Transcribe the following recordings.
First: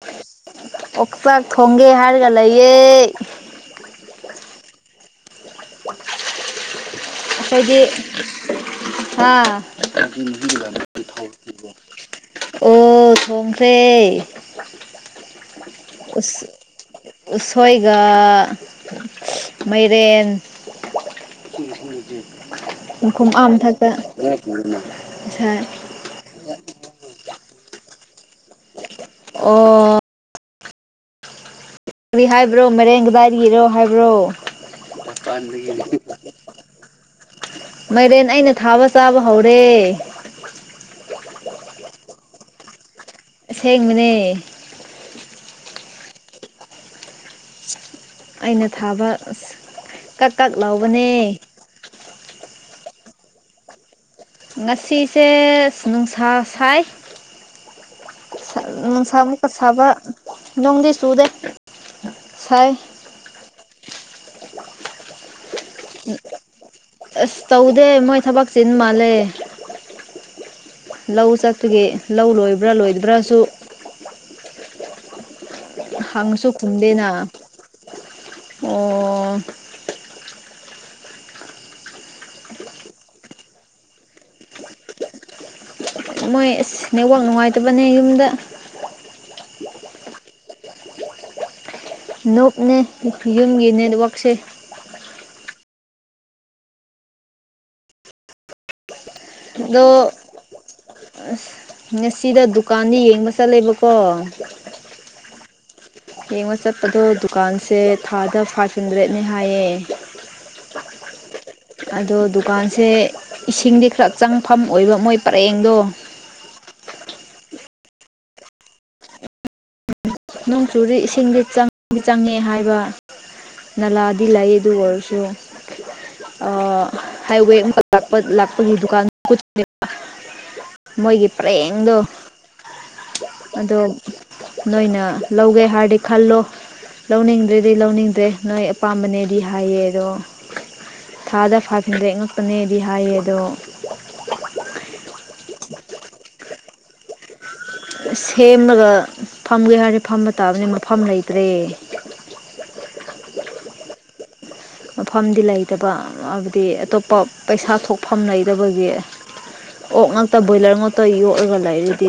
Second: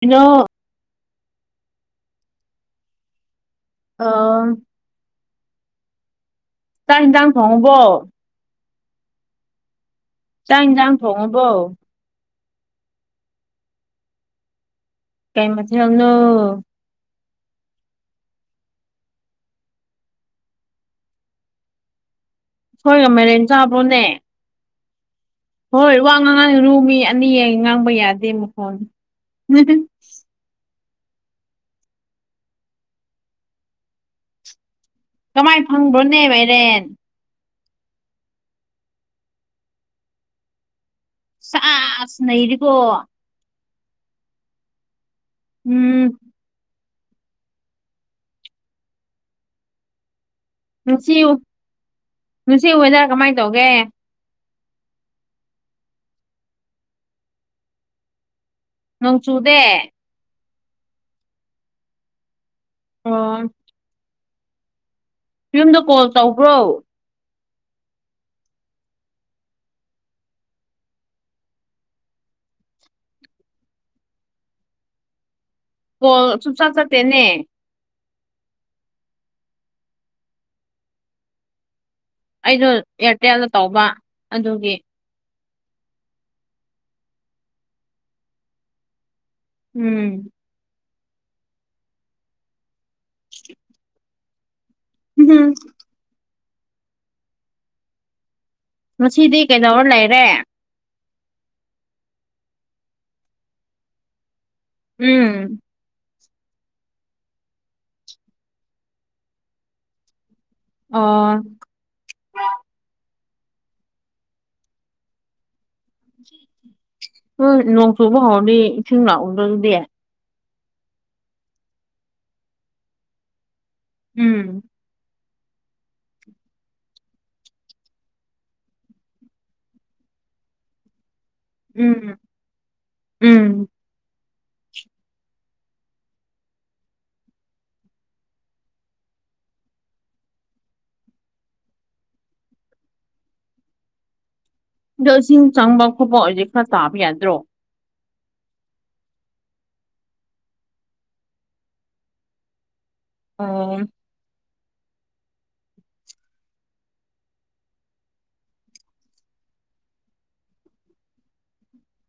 ꯏꯩꯅꯣ ꯑꯣꯛꯆꯥꯛ ꯊꯣꯡꯒꯦ ꯍꯥꯏꯔꯒ ꯂꯩꯌꯦ꯫ ꯑ ꯆꯥꯛ ꯌꯦꯟꯁꯥꯡ ꯑꯩꯈꯣꯏꯗꯤ ꯊꯣꯡꯉꯕꯣ ꯍꯥ ꯆꯥꯛ ꯌꯦꯟꯁꯥꯡ ꯊꯣꯡꯉꯕꯣ [unintelligible] ꯑꯣ ꯊꫭꯡꯈ꯭ꯔꯦ꯫ ꯀꯩ ꯃꯊꯦꯜꯅꯣ ꯎꯁꯣꯏꯒ ꯃꯩꯔꯦꯟ ꯎꯝ ꯎꯝ ꯎꯝ ꯁꯣꯏꯒ ꯃꯈꯨꯝ ꯃꯥꯏꯔꯦꯟ ꯑꯥ ꯃꯊꯛꯇ ꯆꯥꯕ꯭ꯔꯣꯅꯦ ꯉꯁꯥꯏ ꯍꯣꯏ ꯋꯥ ꯉꯥꯡꯉꯥꯔꯨ ꯃꯤ ꯑꯅꯤ ꯌꯦꯟ ꯉꯥꯡꯕ ꯌꯥꯗꯦ ꯃꯈꯣꯟ ꯑꯣ ꯀꯔꯤ ꯍꯥꯏꯕ꯭ꯔꯣ ꯃꯥꯏꯔꯦꯟ ꯀꯗꯥꯏꯒꯤꯔꯣ ꯍꯥꯏꯕ꯭ꯔꯣ ꯀꯃꯥꯏ ꯐꯪꯕ꯭ꯔꯣꯅꯦꯕ ꯃꯥꯏꯔꯦꯟ ꯃꯥꯏꯔꯦꯟ ꯑꯩꯅ ꯊꯥꯕ ꯆꯥꯕ ꯍꯧꯔꯦ꯫ ꯁꯥꯥꯖ ꯅꯩꯔꯦꯀꯣ ꯑꯁꯦꯡꯕꯅꯦ ꯎꯝ꯫ ꯑꯩꯅ ꯊꯥꯕ ꯑꯁ ꯀꯛ ꯀꯛ ꯂꯥꯎ ꯉꯁꯤ ꯑꯌꯨꯛ ꯉꯁꯤ ꯋꯦꯗ꯭ꯔ ꯀꯃꯥꯏ ꯇꯧꯒꯦ꯫ ꯉꯁꯤꯁꯦ ꯅꯨꯡꯁꯥ ꯁꯥꯏ꯫ ꯁꯥ ꯅꯣꯡ ꯅꯨꯡꯁꯥ ꯃꯨꯛꯀ ꯆꯨꯗꯦ ꯁꯥꯕ ꯅꫭꯡꯗꯤ ꯆꯨꯗꯦ ꯁꯥꯏ ꯑꯣ ꯌꯨꯝꯗꫭ ꯀꯣꯜ ꯇꯧꯕ꯭ꯔꯣ꯫ ꯑꯁ ꯇꯧꯗꯦ ꯃꯣꯏ ꯊꯕꯛ ꯆꯤꯟ ꯃꯥꯜꯂꯦ꯫ ꯂꯧ ꯆꯠꯄꯒꯤ ꯂꯧ ꯂꯣꯏꯕ꯭ꯔꯥ ꯂꯣꯏꯗꯕ꯭ꯔꯥꯁꯨ ꯀꯣꯜ ꯍꯥꯡꯁꯨ ꯁꯨꯡꯆꯠ ꯈꯨꯨꯝꯗꯦꯅ ꯆꯠꯇꯦꯅꯦ ꯑꯣ ꯑꯩꯗꯣ ꯑꯦꯌꯥꯔꯇꯦꯜꯗ ꯇꯧꯕ ꯑꯗꯨꯒꯤ ꯃꯣꯏ ꯑꯁ ꯅꯦꯠꯋꯥꯛ ꯅꯨꯡꯉꯥꯏꯇꯕꯅꯦ ꯌꯨꯝꯗ ꯎꯝ꯫ ꯅꯨꯞꯅꯦ ꯌꯨꯝꯒꯤ ꯅꯦꯠꯋꯥꯛꯁꯦ ꯎꯝ ꯍꯨꯝ ꯉꯁꯤꯗꯤ ꯀꯩꯗꯧꯔ ꯂꯩꯔꯦ꯫ ꯑꯁ ꯉꯁꯤꯗ ꯗꯨꯀꯥꯟꯗ ꯌꯦꯡꯕ ꯆꯠꯂꯦꯕꯀꯣ ꯎꯝ꯫ ꯌꯦꯡꯕ ꯆꯠꯄꯗꯣ ꯗꯨꯀꯥꯟꯁꯦ ꯊꯥꯗ ꯐꯥꯏꯚ ꯍꯟꯗ꯭ꯔꯦꯠꯅꯦ ꯍꯥꯏꯌꯦ ꯑꯣ ꯑꯗꯣ ꯗꯨꯀꯥꯟꯁꯦ ꯏꯁꯤꯡꯗꯤ ꯈꯔ ꯆꯪꯐꯝ ꯑꯣꯏꯕ ꯃꯣꯏ ꯄꯔꯦꯡꯗꯣ ꯎꯣꯏ ꯅꯣꯡ ꯆꯨꯕ ꯍꯧꯔꯗꯤ ꯏꯁꯤꯡ ꯂꯥꯛꯎꯗ꯭ꯔꯥꯗꯤ ꯅꯣꯡꯆꯨꯗꯤ ꯏꯁꯤꯡꯗꯤ ꯆꯪꯗꯤ ꯆꯪꯉꯦ ꯍꯥꯏꯕ ꯅꯂꯗꯤ ꯂꯩꯌꯦ ꯎꯝ ꯑꯗꯨ ꯑꯣꯏꯔꯁꯨ ꯍꯥꯏꯋꯦ ꯑꯃꯈꯛ ꯂꯥꯛꯄꯒꯤ ꯗꯨꯀꯥꯟ ꯃꯣꯏꯒꯤ ꯄꯔꯦꯡꯗꯣ ꯎꯝ ꯎꯝ ꯑꯗꯣ ꯅꯣꯏꯅ ꯂꯧꯒꯦ ꯍꯥꯏꯔꯗꯤ ꯈꯜꯂꯣ ꯂꯧꯅꯤꯡꯗ꯭ꯔꯦꯗꯤ ꯂꯧꯅꯤꯡꯗ꯭ꯔꯦ ꯅꯣꯏ ꯑꯄꯥꯝꯕꯅꯦꯗꯤ ꯍꯥꯏꯌꯦ ꯑꯗꯣ ꯊꯥꯗ ꯐꯥꯈꯤꯗ꯭ꯔꯦ ꯉꯛꯄꯅꯦꯗꯤ ꯍꯥꯏꯌꯦ ꯑꯗꯣ ꯑꯗꯣ ꯏꯁꯤꯡ ꯆꯪꯕ ꯈꯣꯠꯄ ꯍꯧꯖꯤꯛ ꯈꯔ ꯇꯥꯕ ꯌꯥꯗ꯭ꯔꯣ ꯁꯦꯝꯃꯒ ꯐꯝꯒꯦ ꯍꯥꯏꯔꯦ ꯐꯝꯕ ꯇꯥꯕꯅꯤꯅ ꯃꯐꯝ ꯂꯩꯇ꯭ꯔꯦ ꯑꯣꯝ ꯃꯐꯝꯗꯤ ꯂꯩꯇꯕ ꯍꯥꯏꯕꯗꯤ ꯑꯇꯣꯞꯄ ꯄꯩꯁꯥ ꯊꯣꯛꯐꯝ ꯂꯩꯇꯕꯒꯤ ꯑꯣꯛ ꯉꯥꯛꯛꯇ ꯕꯣꯏꯂꯔ ꯉꯛꯇꯣ ꯌꯣꯛꯑꯒ ꯂꯩꯔꯗꯤ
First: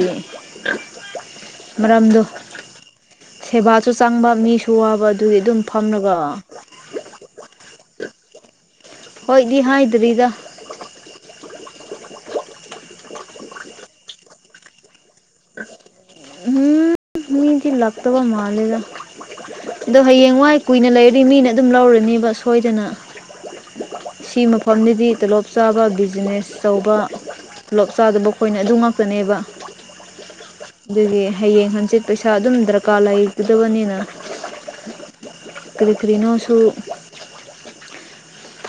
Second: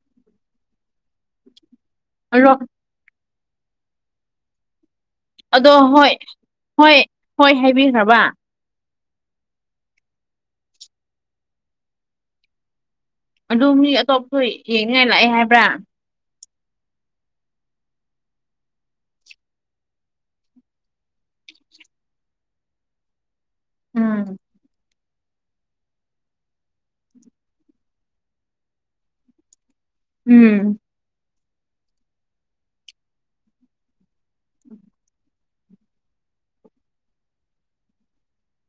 ꯃꯔꯝꯗꯣ ꯑꯗꯣ ꯁꯦꯕꯥꯁꯨ ꯆꯪꯕ ꯃꯤꯁꯨ ꯋꯥꯕ ꯑꯗꯨꯒꯤ ꯑꯗꯨꯝ ꯑꯗꯣ ꯍꯣꯏ ꯐꯝꯂꯒ ꯍꯣꯏ ꯍꯣꯏ ꯍꯥꯏꯕꯤꯈ꯭ꯔꯕ ꯍꯣꯏꯗꯤ ꯍꯥꯏꯗ꯭ꯔꯤꯗ ꯑꯗꯨ ꯃꯤ ꯑꯇꯣꯞꯄꯁꯨ ꯌꯦꯡꯅꯤꯡꯉꯥꯏ ꯂꯥꯛꯑꯦ ꯍꯥꯏꯕ꯭ꯔꯥ ꯎꯝ ꯃꯤꯗꯤ ꯂꯥꯛꯇꯧꯕ ꯃꯂꯦꯗ ꯑꯗꯣ ꯍꯌꯦꯡ ꯋꯥꯏ ꯀꯨꯏꯅ ꯂꯩꯔꯗꯤ ꯃꯤꯅ ꯑꯗꯨꯝ ꯂꯧꯔꯅꯦꯕ ꯁꯣꯏꯗꯅ ꯎꯝ ꯁꯤ ꯃꯐꯝꯅꯤꯗꯤ ꯇꯂꯣꯞ ꯆꯥꯕ ꯕꯤꯖꯤꯅꯦꯁ ꯇꯧꯕ ꯄꯨꯂꯞ ꯆꯥꯗꯕ ꯑꯩꯈꯣꯏꯅ ꯑꯗꯨꯃꯛꯇꯅꯦꯕ ꯎꯝ ꯑꯗꯨꯒꯤ ꯍꯌꯦꯡ ꯍꯪꯆꯤꯠ ꯄꯩꯁꯥ ꯑꯗꯨꯝ ꯗꯔꯀꯥꯔ ꯂꯩꯒꯗꯕꯅꯤꯅ ꯀꯔꯤ ꯀꯔꯤꯅꯣ ꯁꯨ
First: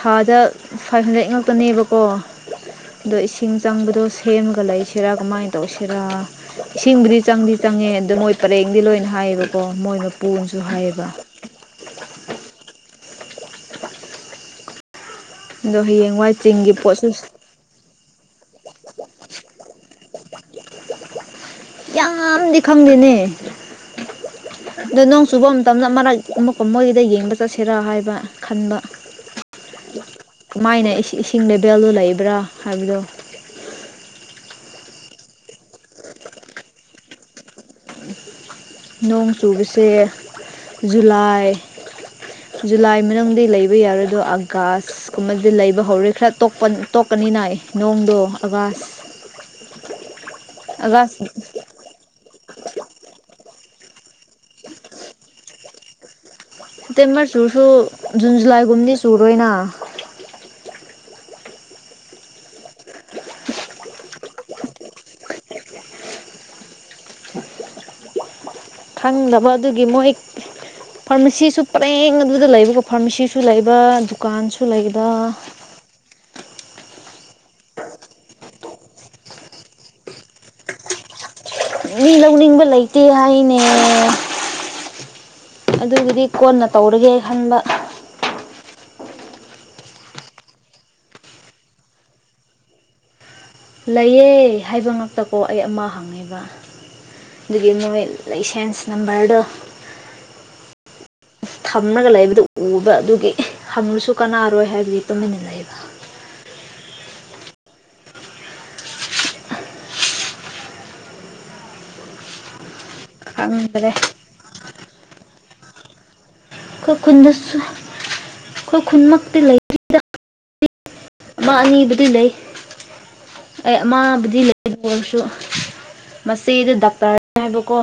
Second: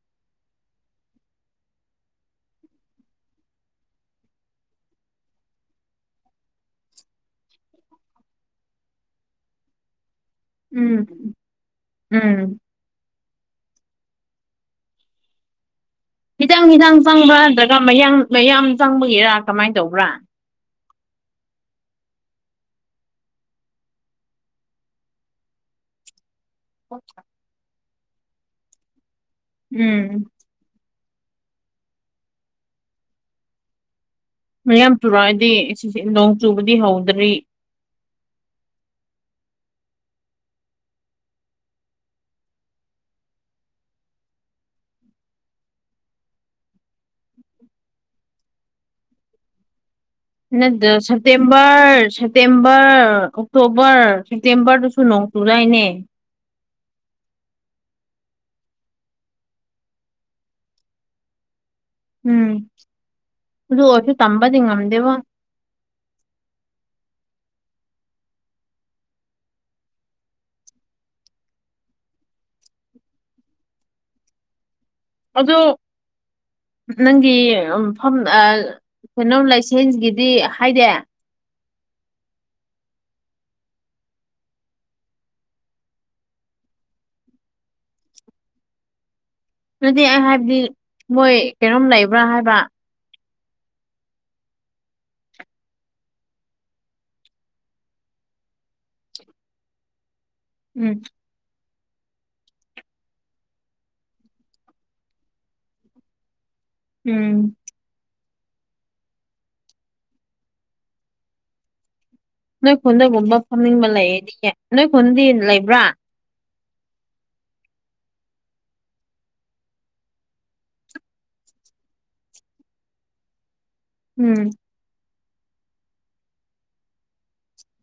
ꯊꯥꯗ ꯐꯥꯏꯚ ꯍꯟꯗ꯭ꯔꯦꯠ ꯉꯥꯛꯇꯅꯦꯕꯀꯣ ꯑꯗꯣ ꯏꯁꯤꯡ ꯆꯪꯕꯗꯣ ꯁꯦꯝꯒ ꯂꯩꯁꯤꯔꯥ ꯀꯃꯥꯏꯅ ꯇꯧꯁꯤꯔꯥ ꯏꯁꯤꯡꯕꯨꯗꯤ ꯆꯪꯗꯤ ꯆꯪꯉꯦ ꯑꯗ ꯃꯣꯏ ꯄꯔꯦꯡꯗꯤ ꯂꯣꯏꯅ ꯍꯥꯏꯌꯦꯕꯀꯣ ꯃꯣꯏꯅ ꯎꯝ ꯎꯝ ꯑꯗꯨ ꯍꯌꯦꯡ ꯈꯤꯇꯪ ꯈꯤꯇꯥꯡ ꯆꯪꯕ꯭ꯔꯥ ꯅꯠꯇ꯭ꯔꯒ ꯃꯌꯥꯡ ꯃꯌꯥꯝ ꯆꯪꯕꯒꯤꯔ ꯀꯃꯥꯏꯅ ꯇꯧꯕ꯭ꯔꯥ ꯌꯥꯝꯗꯤ ꯈꯪꯗꯦꯅꯦ ꯑꯗꯣ ꯅꯣꯡ ꯆꯨꯕ ꯃꯇꯝꯗ ꯃꯔꯛ ꯑꯃꯨꯛꯀ ꯃꯣꯏꯒꯤꯗ ꯌꯦꯡꯕ ꯆꯠꯁꯤꯔꯥ ꯍꯥꯏꯕ ꯈꯟꯕ ꯎꯝ ꯀꯃꯥꯏꯅ ꯏꯁꯤꯡ ꯂꯦꯕꯦꯜꯗꯨ ꯂꯩꯕ꯭ꯔꯥ ꯍꯥꯏꯕꯗꯣ ꯃꯌꯥꯝ ꯆꯨꯔꯛꯑꯗꯤ ꯁꯤꯁꯦ ꯅꯣꯡ ꯆꯨꯕꯗꯤ ꯍꯧꯗ꯭ꯔꯤ ꯅꯣꯡ ꯆꯨꯕꯁꯦ ꯖꯨꯂꯥꯏ ꯖꯨꯂꯥꯏ ꯃꯅꯨꯡꯗꯤ ꯂꯩꯕ ꯌꯥꯔꯣꯏꯗꯣ ꯑꯥꯒꯁ ꯁ ꯀꯨꯝꯕꯁꯦ ꯂꯩꯕ ꯍꯧꯔꯦ ꯈꯔ ꯇꯣꯛꯀꯅꯤꯅ ꯑꯩ ꯅꯣꯡꯗꯣ ꯑꯕꯥꯁ ꯅꯗ ꯑꯥꯒꯁ ꯁꯦꯞꯇꯦꯝꯕꯔ ꯁ ꯁꯦꯞꯇꯦꯝꯕꯔ ꯑꯣꯛꯇꯣꯕꯔ ꯁꯦꯞꯇꯦꯝꯕꯔꯗꯨꯁꯨ ꯅꯣꯡꯆꯨꯔꯏꯅꯦ ꯁꯦꯞꯇꯦꯝꯕꯔ ꯆꯨꯔꯁꯨ ꯖꯨꯟ ꯖꯨꯂꯥꯏꯒꯨꯝꯗꯤ ꯆꯨꯔꯣꯏꯅ ꯎꯝ ꯑꯗꯨ ꯑꯣꯏꯔꯁꯨ ꯇꯝꯕꯗꯤ ꯉꯝꯗꯦꯕꯣ ꯈꯪꯅꯕ ꯑꯗꯨꯒꯤ ꯃꯣꯏ ꯐꯥꯔꯃꯥꯁꯤꯁꯨ ꯄꯔꯦꯡ ꯑꯗꯨꯗ ꯂꯩꯕꯀꯣ ꯐꯥꯔꯃꯥꯁꯤꯁꯨ ꯂꯩꯕ ꯗꯨꯀꯥꯟꯁꯨ ꯂꯩꯕ ꯑꯗꯣ ꯅꯪꯒꯤ ꯎꯝ ꯃꯐ ꯑꯥ ꯀꯩꯅꯣꯝ ꯂꯥꯏꯁꯦꯟꯁꯒꯤꯗꯤ ꯍꯥꯏꯗꯦ ꯃꯤ ꯂꯧꯅꯤꯡꯕ ꯂꯩꯇꯦ ꯍꯥꯏꯅꯦ ꯑꯗꯨꯒꯤꯗꯤ ꯀꯣꯟꯅ ꯇꯧꯔꯒꯦ ꯈꯟꯕ ꯑꯗꯨꯗꯤ ꯑꯩ ꯍꯥꯏꯕꯗꯤ ꯃꯣꯏ ꯀꯩꯅꯣꯝ ꯂꯩꯕ꯭ꯔꯥ ꯍꯥꯏꯕ ꯂꯩꯌꯦ ꯍꯥꯏꯕ ꯉꯥꯛꯇꯀꯣ ꯑꯩ ꯑꯃ ꯍꯪꯉꯦꯕ ꯗꯨꯒꯤ ꯃꯣꯏ ꯂꯩꯁꯦꯟꯁ ꯅꯝꯕꯔꯗꯣ ꯎꯝ ꯊꯝꯂꯒ ꯂꯩꯕꯗꯨ ꯎꯕ ꯑꯗꯨꯒꯤ ꯍꯪꯂꯁꯨ ꯀꯥꯟꯅꯔꯣꯏ ꯍꯥꯏꯕꯒꯤ ꯇꯨꯃꯤꯟꯅ ꯂꯩꯕ ꯎꯝ ꯅꯣꯏ ꯈꯨꯟꯗꯒꯨꯝꯕ ꯐꯝꯅꯤꯡꯕ ꯈꯪꯗ꯭ꯔꯦ ꯂꯩꯔꯗꯤꯀꯦ ꯅꯣꯏ ꯈꯨꯟꯗꯤ ꯂꯩꯕ꯭ꯔꯥ ꯑꯩꯈꯣꯏ ꯈꯨꯟꯗꯁꯨ ꯑꯩꯈꯣꯏ ꯈꯨꯟꯃꯛꯇꯤ [unintelligible] ꯑꯃ ꯑꯅꯤꯕꯨꯗꯤ ꯂꯩ ꯑꯩ ꯎꯝ ꯑꯃꯕꯨꯗꯤ ꯂꯩ ꯑꯗꯨ ꯑꯣꯏꯔꯁꯨ ꯃꯆꯦꯗꯣ ꯗꯥꯛꯇꯔꯅꯤ ꯍꯥꯏꯕꯀꯣ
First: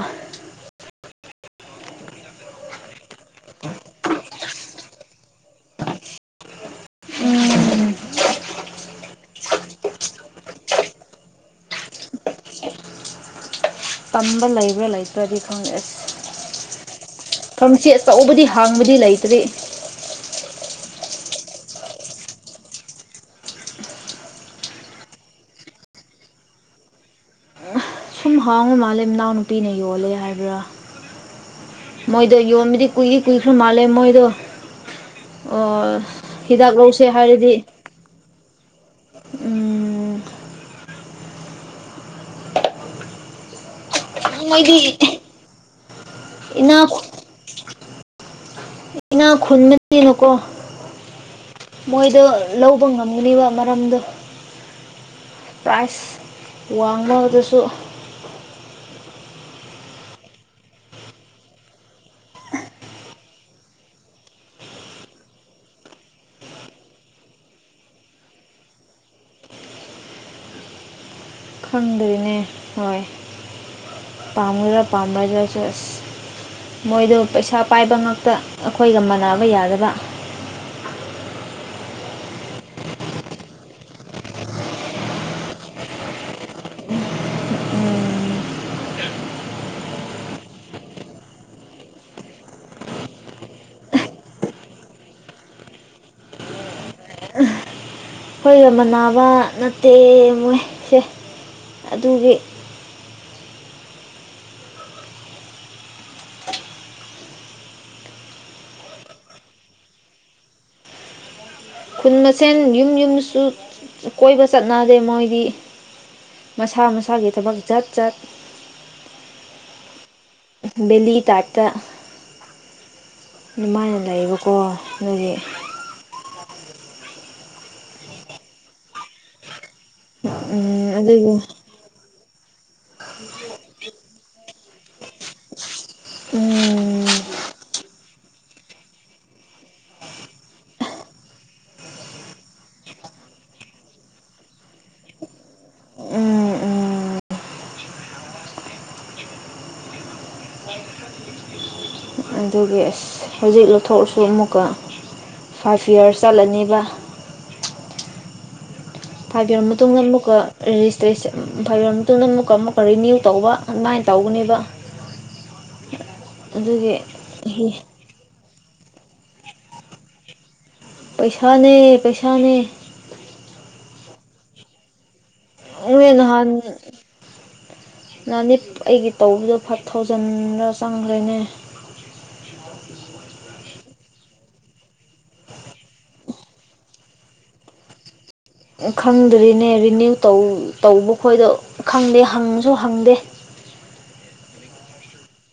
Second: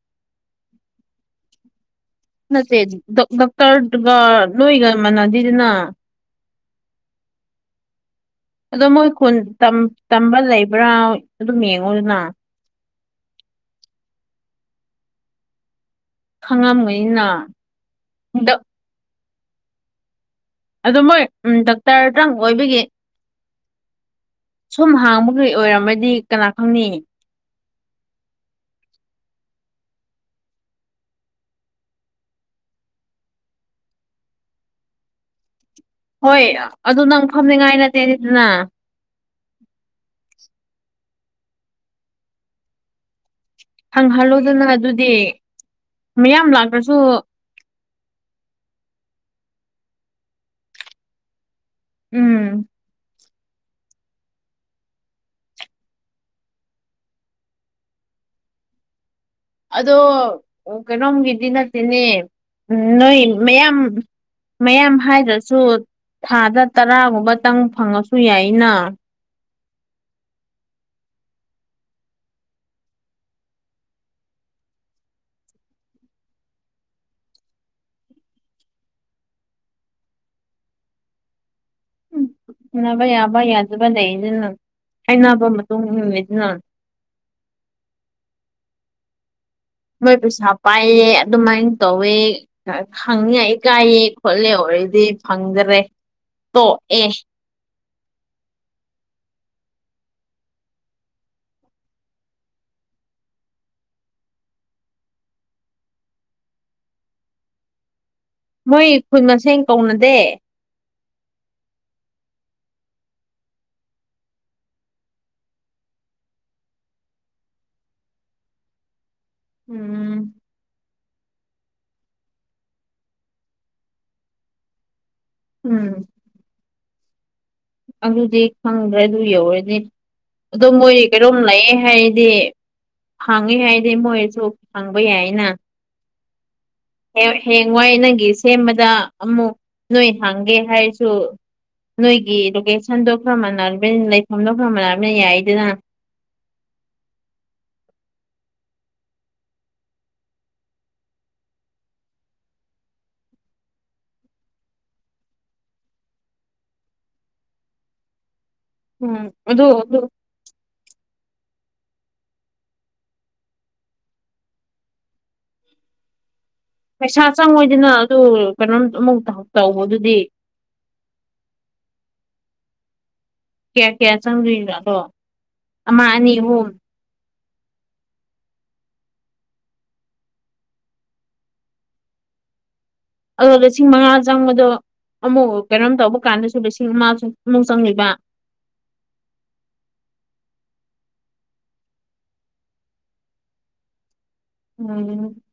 ꯅꯠꯇꯦ ꯗꯣꯛ ꯗꯣꯛꯇꯔꯗꯨꯒ ꯅꯣꯏꯒ ꯃꯥꯟꯅꯗꯦꯗꯅ ꯎꯝ ꯑꯗꯣ ꯃꯣꯏ ꯈꯨꯟ ꯇꯝ ꯇꯝꯕ ꯂꯩꯕ꯭ꯔꯥ ꯑꯗꯨꯝ ꯌꯦꯡꯉꯣꯗꯅ ꯇꯝꯕ ꯂꯩꯕ꯭ꯔꯥ ꯂꯩꯇ꯭ꯔꯗꯤ ꯈꯪꯗꯦ ꯑꯁ ꯈꯪꯉꯝꯒꯅꯤꯅ ꯐꯥꯔꯃꯁꯤ ꯑꯆꯧꯕꯗꯤ ꯗ ꯍꯥꯡ ꯕꯗꯤ ꯂꯩꯇ꯭ꯔꯤ ꯑꯗꯨ ꯃꯣꯏ ꯎꯝ ꯗꯥꯛꯇꯔ ꯇꯪ ꯑꯣꯏꯕꯒꯤ ꯁꯨꯝ ꯍꯥꯡꯕꯒꯤ ꯑꯣꯏꯔꯝꯃꯗꯤ ꯀꯅꯥ ꯈꯪꯅꯤ ꯁꯨꯝ ꯍꯥꯡꯕ ꯃꯥꯜꯂꯦ ꯃꯅꯥꯎ ꯅꯨꯄꯤꯅ ꯌꯣꯜꯂꯦ ꯍꯥꯏꯕ꯭ꯔꯥ ꯃꯣꯏꯗꯣ ꯌꯣꯟꯕꯗꯤ ꯀꯨꯏ ꯀꯨꯏꯈ꯭ꯔꯥ ꯃꯥꯜꯂꯦ ꯃꯣꯏꯗꯣ ꯑꯣ ꯍꯣꯏ ꯍꯤꯗꯥꯛ ꯑꯗꯨ ꯂꯧꯁꯦ ꯅꯪ ꯍꯥꯏꯔꯗꯤ ꯐꯝꯅꯤꯡꯉꯥꯏ ꯅꯠꯇꯦꯗꯅ ꯎꯝ ꯍꯪꯍꯜꯂꯣꯗꯅ ꯃꯣꯏꯗꯤ ꯑꯗꯨꯗꯤ ꯃꯤꯌꯥꯝ ꯏꯅꯥ ꯂꯥꯛꯇ꯭ꯔꯁꯨ ꯏꯅꯥꯛ ꯈꯨꯟꯕꯅꯤꯅꯀꯣ ꯃꯣꯏꯗꯣ ꯎꯝ ꯂꯧ ꯄ ꯉꯝꯒꯅꯤꯕ ꯃꯔꯝꯗꯨ ꯄ꯭ꯔꯥꯏꯖ [unintelligible] ꯑꯗꯨꯁꯨ ꯑꯗꯣ ꯀꯩꯅꯣꯝꯒꯤꯗꯤ ꯅꯠꯇꯦꯅꯦ ꯅꯣꯏ ꯃꯌꯥꯝ ꯃꯌꯥꯝ ꯍꯥꯏꯗ꯭ꯔꯁꯨ ꯊꯥꯗ ꯇꯔꯥꯒꯨꯝꯕꯇꯪ ꯐꯪꯉꯁꯨ ꯌꯥꯏꯅ ꯈꯪꯗꯦꯅꯦ ꯍꯣꯏ [unintelligible] [unintelligible] ꯄꯥꯝꯕꯗꯁꯨ ꯑꯁ ꯃꯣꯏꯗꯨ ꯄꯩꯁꯥ ꯄꯥꯏꯕ ꯉꯥꯛꯇ ꯑꯩꯈꯣꯏꯒ ꯃꯥꯟꯅꯕ ꯌꯥꯗꯕ ꯃꯥꯟꯅꯕ ꯌꯥꯕ ꯌꯥꯗꯕ ꯂꯩꯗꯅ ꯍꯥꯏꯅꯕ ꯃꯇꯨꯡ ꯏꯟꯅ ꯂꯩꯗꯅ ꯃꯣꯏ ꯄꯩꯁꯥ ꯄꯥꯏꯌꯦ ꯑꯗꯨꯃꯥꯏꯟ ꯇꯧꯋꯦ ꯈꯪꯅꯤꯉꯥꯏ ꯏꯀꯥꯏꯌꯦ ꯈꯣꯠꯂꯦ ꯑꯣꯏꯔꯗꯤ ꯐꯪꯗ꯭ꯔꯦ ꯇꯣꯛꯑꯦ ꯑꯩꯈꯣꯏꯒ ꯃꯥꯟꯅꯕ ꯅꯠꯇꯦ ꯃꯣꯏꯁꯦ ꯑꯗꯨꯒꯤ ꯃꯣꯏ ꯈꯨꯟ ꯃꯁꯦꯟ ꯀꯧꯅꯗꯦ ꯈꯨꯟ ꯃꯁꯦꯟ ꯌꯨꯝ ꯌꯨꯝꯗꯁꯨ ꯀꯣꯏꯕ ꯆꯠꯅꯗꯦ ꯃꯣꯏꯗꯤ ꯃꯁꯥ ꯃꯁꯥꯒꯤ ꯊꯕꯛ ꯆꯠ ꯆꯠ ꯎꯝ ꯕꯦꯂꯤ ꯇꯥꯏꯞꯇ ꯑꯗꯨꯃꯥꯏꯅ ꯂꯩꯕꯀꯣ ꯑꯗꯨꯒꯤ ꯎꯝ ꯑꯗꯨꯗꯤ ꯈꯪꯗ꯭ꯔꯦ ꯑꯗꯨ ꯌꯧꯔꯗꯤ ꯑꯗꯣ ꯃꯣꯏ ꯑꯗꯨꯒꯤ ꯀꯩꯅꯣꯝ ꯂꯩꯌꯦ ꯍꯥꯏꯔꯗꯤ ꯍꯥꯡꯉꯦ ꯍꯥꯏꯗꯤ ꯃꯣꯏꯁꯨ ꯍꯥꯡꯕ ꯌꯥꯏꯅ ꯍꯌꯦꯡ ꯍꯌꯦꯡꯋꯥꯏ ꯅꯪꯒꯤ ꯁꯦꯝꯕꯗ ꯑꯃꯨꯛ ꯅꯣꯏ ꯍꯥꯡꯒꯦ ꯍꯥꯏꯔꯁꯨ ꯅꯣꯏꯒꯤ ꯁꯟꯗꯣꯛꯈ꯭ꯔ ꯃꯥꯟꯅꯔꯕꯅꯤꯅ ꯂꯩꯐꯝꯗꯣ ꯈ꯭ꯔ ꯃꯥꯟꯅꯔꯕꯅꯤꯅ ꯌꯥꯏꯗꯅ ꯑꯗꯨꯒꯤ ꯑꯁ ꯍꯧꯖꯤꯛ ꯂꯧꯊꯣꯛꯑꯁꯨ ꯑꯃꯨꯛꯀ ꯐꯥꯏꯚ ꯌꯔꯁ ꯆꯠꯂꯅꯤꯕ ꯎꯝ ꯑꯗꯨ ꯊꯥꯕꯤꯔꯕ ꯑꯗꯨ ꯃꯇꯨꯡꯗ ꯑꯃꯨꯛꯀ ꯔꯦꯖꯤꯁꯇ꯭ꯔꯦꯁꯟ [unintelligible] ꯃꯇꯨꯡꯗ ꯑꯃꯨꯛꯀ ꯑꯃꯨꯛꯀ ꯔꯤꯅꯤꯌꯨ ꯇꯧꯕ ꯑꯗꯨꯃꯥꯏꯅ ꯇꯧꯒꯅꯦꯕ ꯑꯗꯨꯒꯤ ꯄꯩꯁꯥ ꯆꯪꯉꯣꯏꯗꯅ ꯑꯗꯨ ꯀꯩꯅꯣꯝ ꯑꯃꯨꯛ [unintelligible] ꯇꯧꯕꯗꯨꯗꯤ ꯄꯩꯁꯥꯅꯦ ꯄꯩꯁꯥꯅꯦ ꯀ꯭ꯌꯥ ꯀ꯭ꯌꯥ ꯆꯪꯗ꯭ꯌꯨꯖꯥꯠꯅꯣ ꯃꯣꯏ ꯅꯥꯍꯟ ꯅꯍꯟꯅꯤ ꯑꯩꯒꯤ ꯇꯧꯕꯗꯣ ꯐꯥꯏꯚ ꯊꯥꯎꯖꯟꯗꯔ ꯆꯪꯈꯒ꯭ꯔꯦꯅꯦ ꯑꯗꯣ ꯂꯤꯁꯤꯡ ꯃꯉꯥ ꯆꯪꯕꯗꯣ ꯑꯃꯨꯛ ꯀꯩꯅꯣꯝ ꯇꯧꯕ ꯀꯥꯟꯗꯁꯨ ꯂꯤꯁꯤꯡ ꯑꯃꯁꯨ ꯑꯃꯨꯛ ꯆꯪ [unintelligible] ꯕ ꯈꯪꯗ꯭ꯔꯤꯅꯦ ꯔꯤꯅꯤꯌꯨ ꯇꯧꯕ ꯇꯧꯕ ꯈꯣꯏꯗꯨ ꯈꯪꯗꯦ ꯍꯪꯁꯨ ꯍꯪꯗꯦ [unintelligible]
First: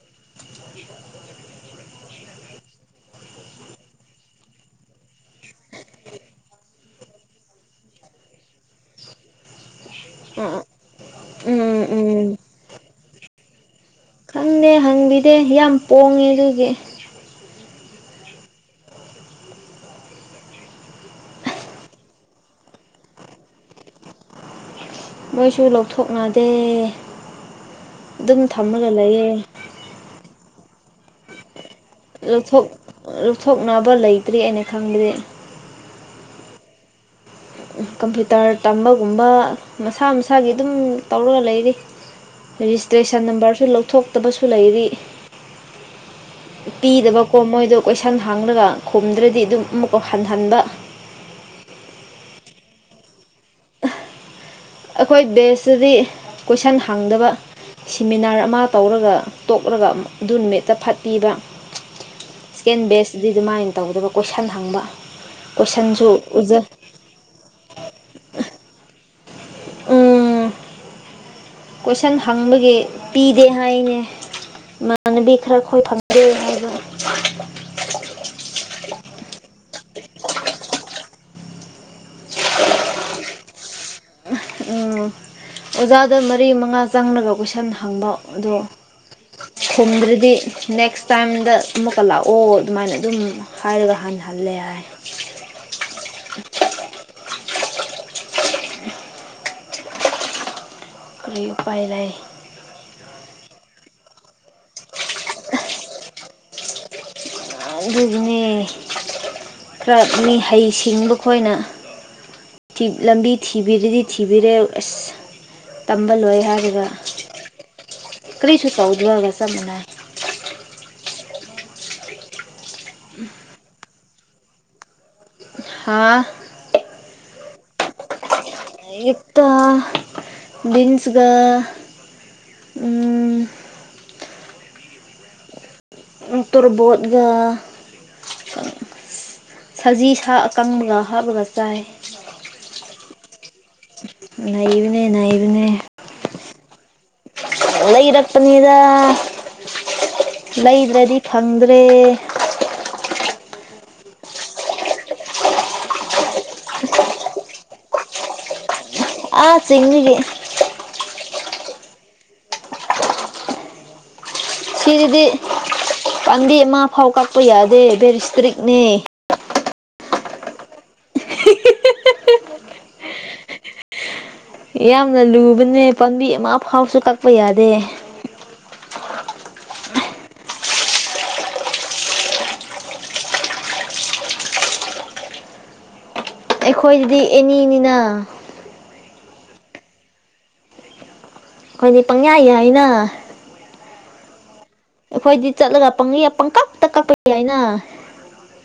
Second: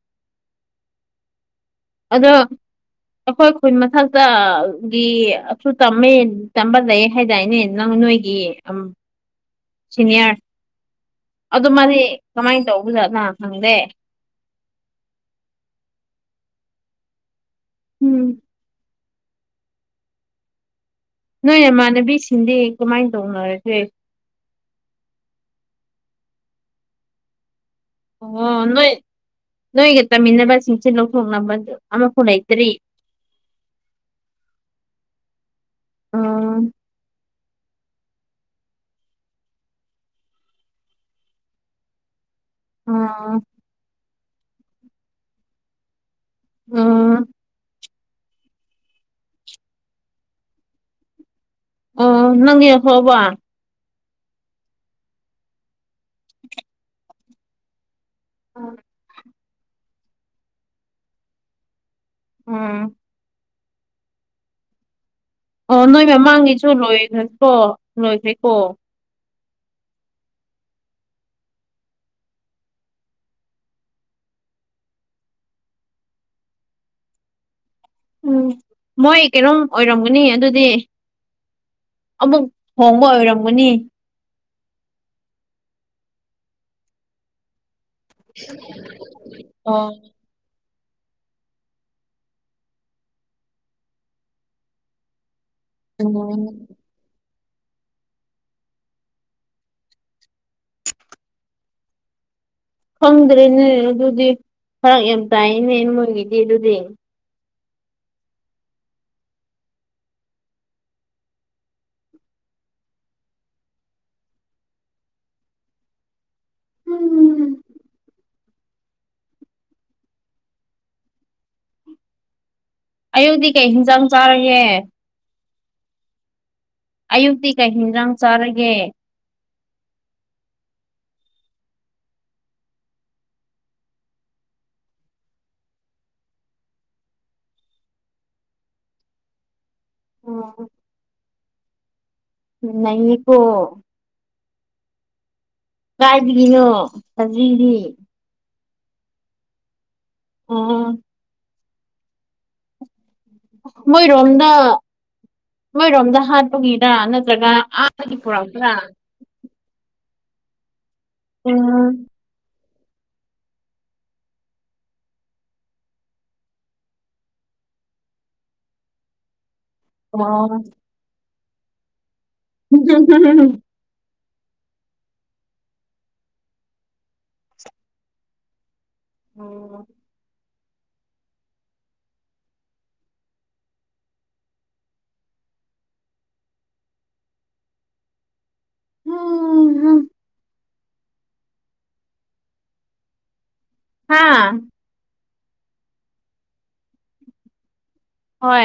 ꯑꯗꯣ ꯑꯩꯈꯣꯏ ꯈꯨꯟ ꯃꯊꯛꯇ ꯒꯤ [unintelligible] ꯇꯝꯕ ꯂꯩꯌꯦ ꯍꯥꯏꯗꯥꯏꯅꯦ ꯅꯪ ꯅꯣꯏ [unintelligible] ꯑ ꯁꯤꯅꯤꯌꯔ ꯑꯗꯨ ꯎꯝ ꯃꯥꯗꯤ ꯎꯝ ꯀꯃꯥꯏꯟ ꯇꯧꯕꯖꯥꯠꯅ ꯍꯪ ꯗꯦ [unintelligible] ꯍꯪꯕꯤꯗꯦ ꯌꯥꯝ ꯄꯣꯡꯉꯦ ꯑꯗꯨꯒꯤ ꯎꯝ ꯅꯣꯏ ꯅꯃꯥꯟꯅꯕꯤꯁꯤꯡꯗꯤ ꯀꯃꯥꯏꯟ ꯇꯧꯅꯔ [unintelligible] ꯃꯣꯏꯁꯨ ꯂꯧꯊꯣꯛꯅꯗꯦ ꯑꯗꯨꯝ [unintelligible] ꯅꯣꯏ ꯊꯝꯃꯒ ꯂꯩꯌꯦ ꯅꯣꯏꯒꯤ ꯇꯝꯃꯤꯟꯅꯕꯁꯤꯡꯁꯨ ꯂꯧꯊꯣꯛꯅꯕꯗꯨ ꯂꯧꯊꯣꯛ ꯂꯧꯊꯣꯛꯅꯕ ꯂꯩꯇ꯭ꯔꯤ ꯑꯩꯅ ꯈꯪꯕꯗꯤ ꯑꯣ ꯀꯝꯄ꯭ꯌꯨꯇꯔ ꯇꯝꯕꯒꯨꯝꯕ ꯃꯁꯥ ꯃꯁꯥꯒꯤ ꯑꯗꯨꯝ ꯇꯧꯔꯒ ꯂꯩꯔꯤ ꯔꯦꯖꯤꯁꯇ꯭ꯔꯦꯁꯟ ꯑꯣ ꯅꯝꯕꯔꯁꯨ ꯂꯧꯊꯣꯛꯇꯕꯁꯨ ꯂꯩꯔꯤ ꯄꯤꯗꯕꯀꯣ ꯃꯣꯏꯗꯣ ꯀꯣꯏꯁꯪ ꯍꯡꯂꯒ ꯈꯨꯝꯗ꯭ꯔꯗꯤ ꯑꯗꯨꯝ ꯑꯃꯨꯛꯀꯥ ꯍꯟꯍꯟꯕ [unintelligible] ꯅꯪꯗꯤ ꯂꯧꯊꯣꯛꯑꯕ ꯑꯩꯈꯣꯏ ꯕꯦꯁꯇꯗꯤ ꯀꯣꯏꯁꯟ ꯍꯡꯗꯕ ꯁꯤꯃꯤꯅꯥꯔ ꯑꯃ ꯇꯧꯔꯒ ꯇꯣꯛꯂꯒ ꯑꯗꯨ ꯅꯨꯃꯤꯠꯇ ꯐꯠꯄꯤꯕ ꯁꯤꯀꯦꯟ ꯎꯝ ꯕꯦꯁꯇꯗꯤ ꯑꯗꯨꯃꯥꯏꯅ [unintelligible] ꯇꯧꯔꯒ ꯀꯣꯏꯁꯟ ꯍꯪꯕ ꯑꯣ ꯅꯣꯏ ꯀꯣꯏꯁꯟꯁꯨ ꯑꯣꯖꯥ ꯃꯃꯥꯡꯒꯤꯁꯨ ꯂꯣꯏ [unintelligible] ꯀꯣ ꯂꯣꯏꯈ꯭ꯔꯦꯀꯣ ꯎꯝ ꯀꯣꯏꯁꯟ ꯍꯪꯕꯒꯤ ꯄꯤꯗꯦ ꯍꯥꯏꯅꯦ ꯏꯃꯥꯅꯕꯤ ꯈꯔ ꯈꯣꯏ ꯐꯪꯗꯦ ꯍꯥꯏꯕ ꯎꯝ ꯃꯣꯏ ꯀꯩꯅꯣꯝ ꯑꯣꯏꯔꯝꯒꯅꯤ ꯑꯗꯨꯗꯤ ꯑꯃꯨꯛ ꯍꯣꯡꯕ ꯑꯣꯏꯔꯝꯒꯅꯤ ꯎꯝ ꯑꯣꯖꯥꯗ ꯃꯔꯤ ꯃꯉꯥ ꯆꯪꯂꯒ ꯀꯣꯏꯁꯟ ꯍꯪꯕ ꯑꯗꯣ ꯑꯣ ꯁꯤꯟꯗ꯭ꯔꯗꯤ ꯅꯦꯛꯁ ꯇꯥꯏꯝꯗ ꯑꯃꯨꯛꯀ ꯂꯥꯛꯑꯣ ꯑꯗꯨꯃꯥꯏꯅ ꯑꯗꯨꯝ ꯍꯥꯏꯔꯒ ꯍꯟꯍꯜꯂꯦ ꯍꯥꯏ [unintelligible] ꯀꯔꯤ ꯎꯄꯥꯏ ꯂꯩ ꯈꯪꯗ꯭ꯔꯦꯅꯦ ꯑꯗꯨꯗꯤ ꯐꯔꯛ ꯌꯥꯝ ꯇꯥꯏꯏꯅꯦ ꯅꯣꯏꯒꯤꯗꯤ ꯑꯗꯨꯗꯤ ꯑꯗꯨꯅꯦ ꯈꯔ ꯃꯤ ꯍꯩꯁꯤꯡꯕ ꯈꯣꯏꯅ [unintelligible] ꯂꯝꯕꯤ ꯊꯤꯕꯤꯗꯤ ꯊꯤꯕꯤꯔꯦ ꯑꯁ ꯇꯝꯕ ꯂꯣꯏ ꯍꯥꯏ ꯍꯥꯏꯔꯒ ꯀꯔꯤꯁꯨ ꯇꯧꯗꯕꯒ ꯆꯞ ꯃꯥꯟꯅꯩꯌꯦ ꯑꯌꯨꯛꯛꯇꯤ ꯀꯩ ꯍꯤꯟꯖꯥꯡ ꯆꯥꯔꯒꯦ? ꯍꯥꯥ ꯑꯌꯨꯛꯇꯤ ꯀꯩ ꯍꯤꯟꯖꯥꯡ ꯆꯥꯔꯒꯦ? ꯑꯌꯦꯛꯇ ꯕꯤꯟꯁꯒ ꯎꯝ ꯇꯨꯔꯕꯣꯠꯒ ꯁꯖꯤ ꯁꯥ ꯑꯀꯪꯕꯒ ꯍꯥꯞꯄꯒ ꯆꯥꯏ꯫ ꯅꯩꯏꯀꯣ ꯅꯩꯕꯅꯦ ꯅꯩꯕꯅꯦ ꯀꯥꯏꯗꯒꯤꯅꯣ? ꯍꯧꯖꯤꯗꯤ ꯂꯩꯔꯛꯄꯅꯤꯗ ꯑꯣ ꯂꯩꯗ꯭ꯔꯗꯤ ꯐꯪꯗ꯭ꯔꯦ꯫ ꯃꯣꯏ ꯔꯣꯝꯗ ꯃꯣꯏꯔꯣꯝꯗ ꯍꯥꯠꯄꯒꯤꯔꯥ ꯅꯠꯇ꯭ꯔꯒ ꯑꯥ ꯄꯨꯔꯛꯄꯔꯥ꯫ ꯑ ꯆꯤꯡꯗꯒꯤ ꯑꯣ ꯁꯤꯁꯤꯗꯤ ꯄꯥꯝꯕꯤ ꯑꯃ ꯐꯥꯎ ꯀꯛꯄ ꯌꯥꯗꯦ ꯕꯦꯔꯤ ꯏꯁꯇ꯭ꯔꯤꯛꯅꯦ꯫ ꯑꯣ [unintelligible] ꯌꯥꯝꯅ ꯂꯨꯕꯅꯦ ꯄꯥꯝꯕꯤ ꯑꯃ ꯐꯥꯎꯁꯨ ꯀꯛꯄ ꯌꯥꯗꯦ꯫ ꯑꯣ ꯑꯩꯈꯣꯏꯗꯗꯤ ꯑꯦꯅꯤꯅꯤꯅ ꯎꯝꯝ ꯍꯝ ꯑꯩꯈꯣꯏꯗꯤ ꯄꯪꯌꯥꯏ ꯌꯥꯏꯅ ꯍꯥꯥ ꯑꯩꯈꯣꯏꯗꯤ ꯆꯠꯂꯒ ꯄꯪ ꯄꯪꯀꯇ ꯀꯛꯄ ꯌꯥ ꯌꯥꯏꯅ꯫ ꯍꯣꯏ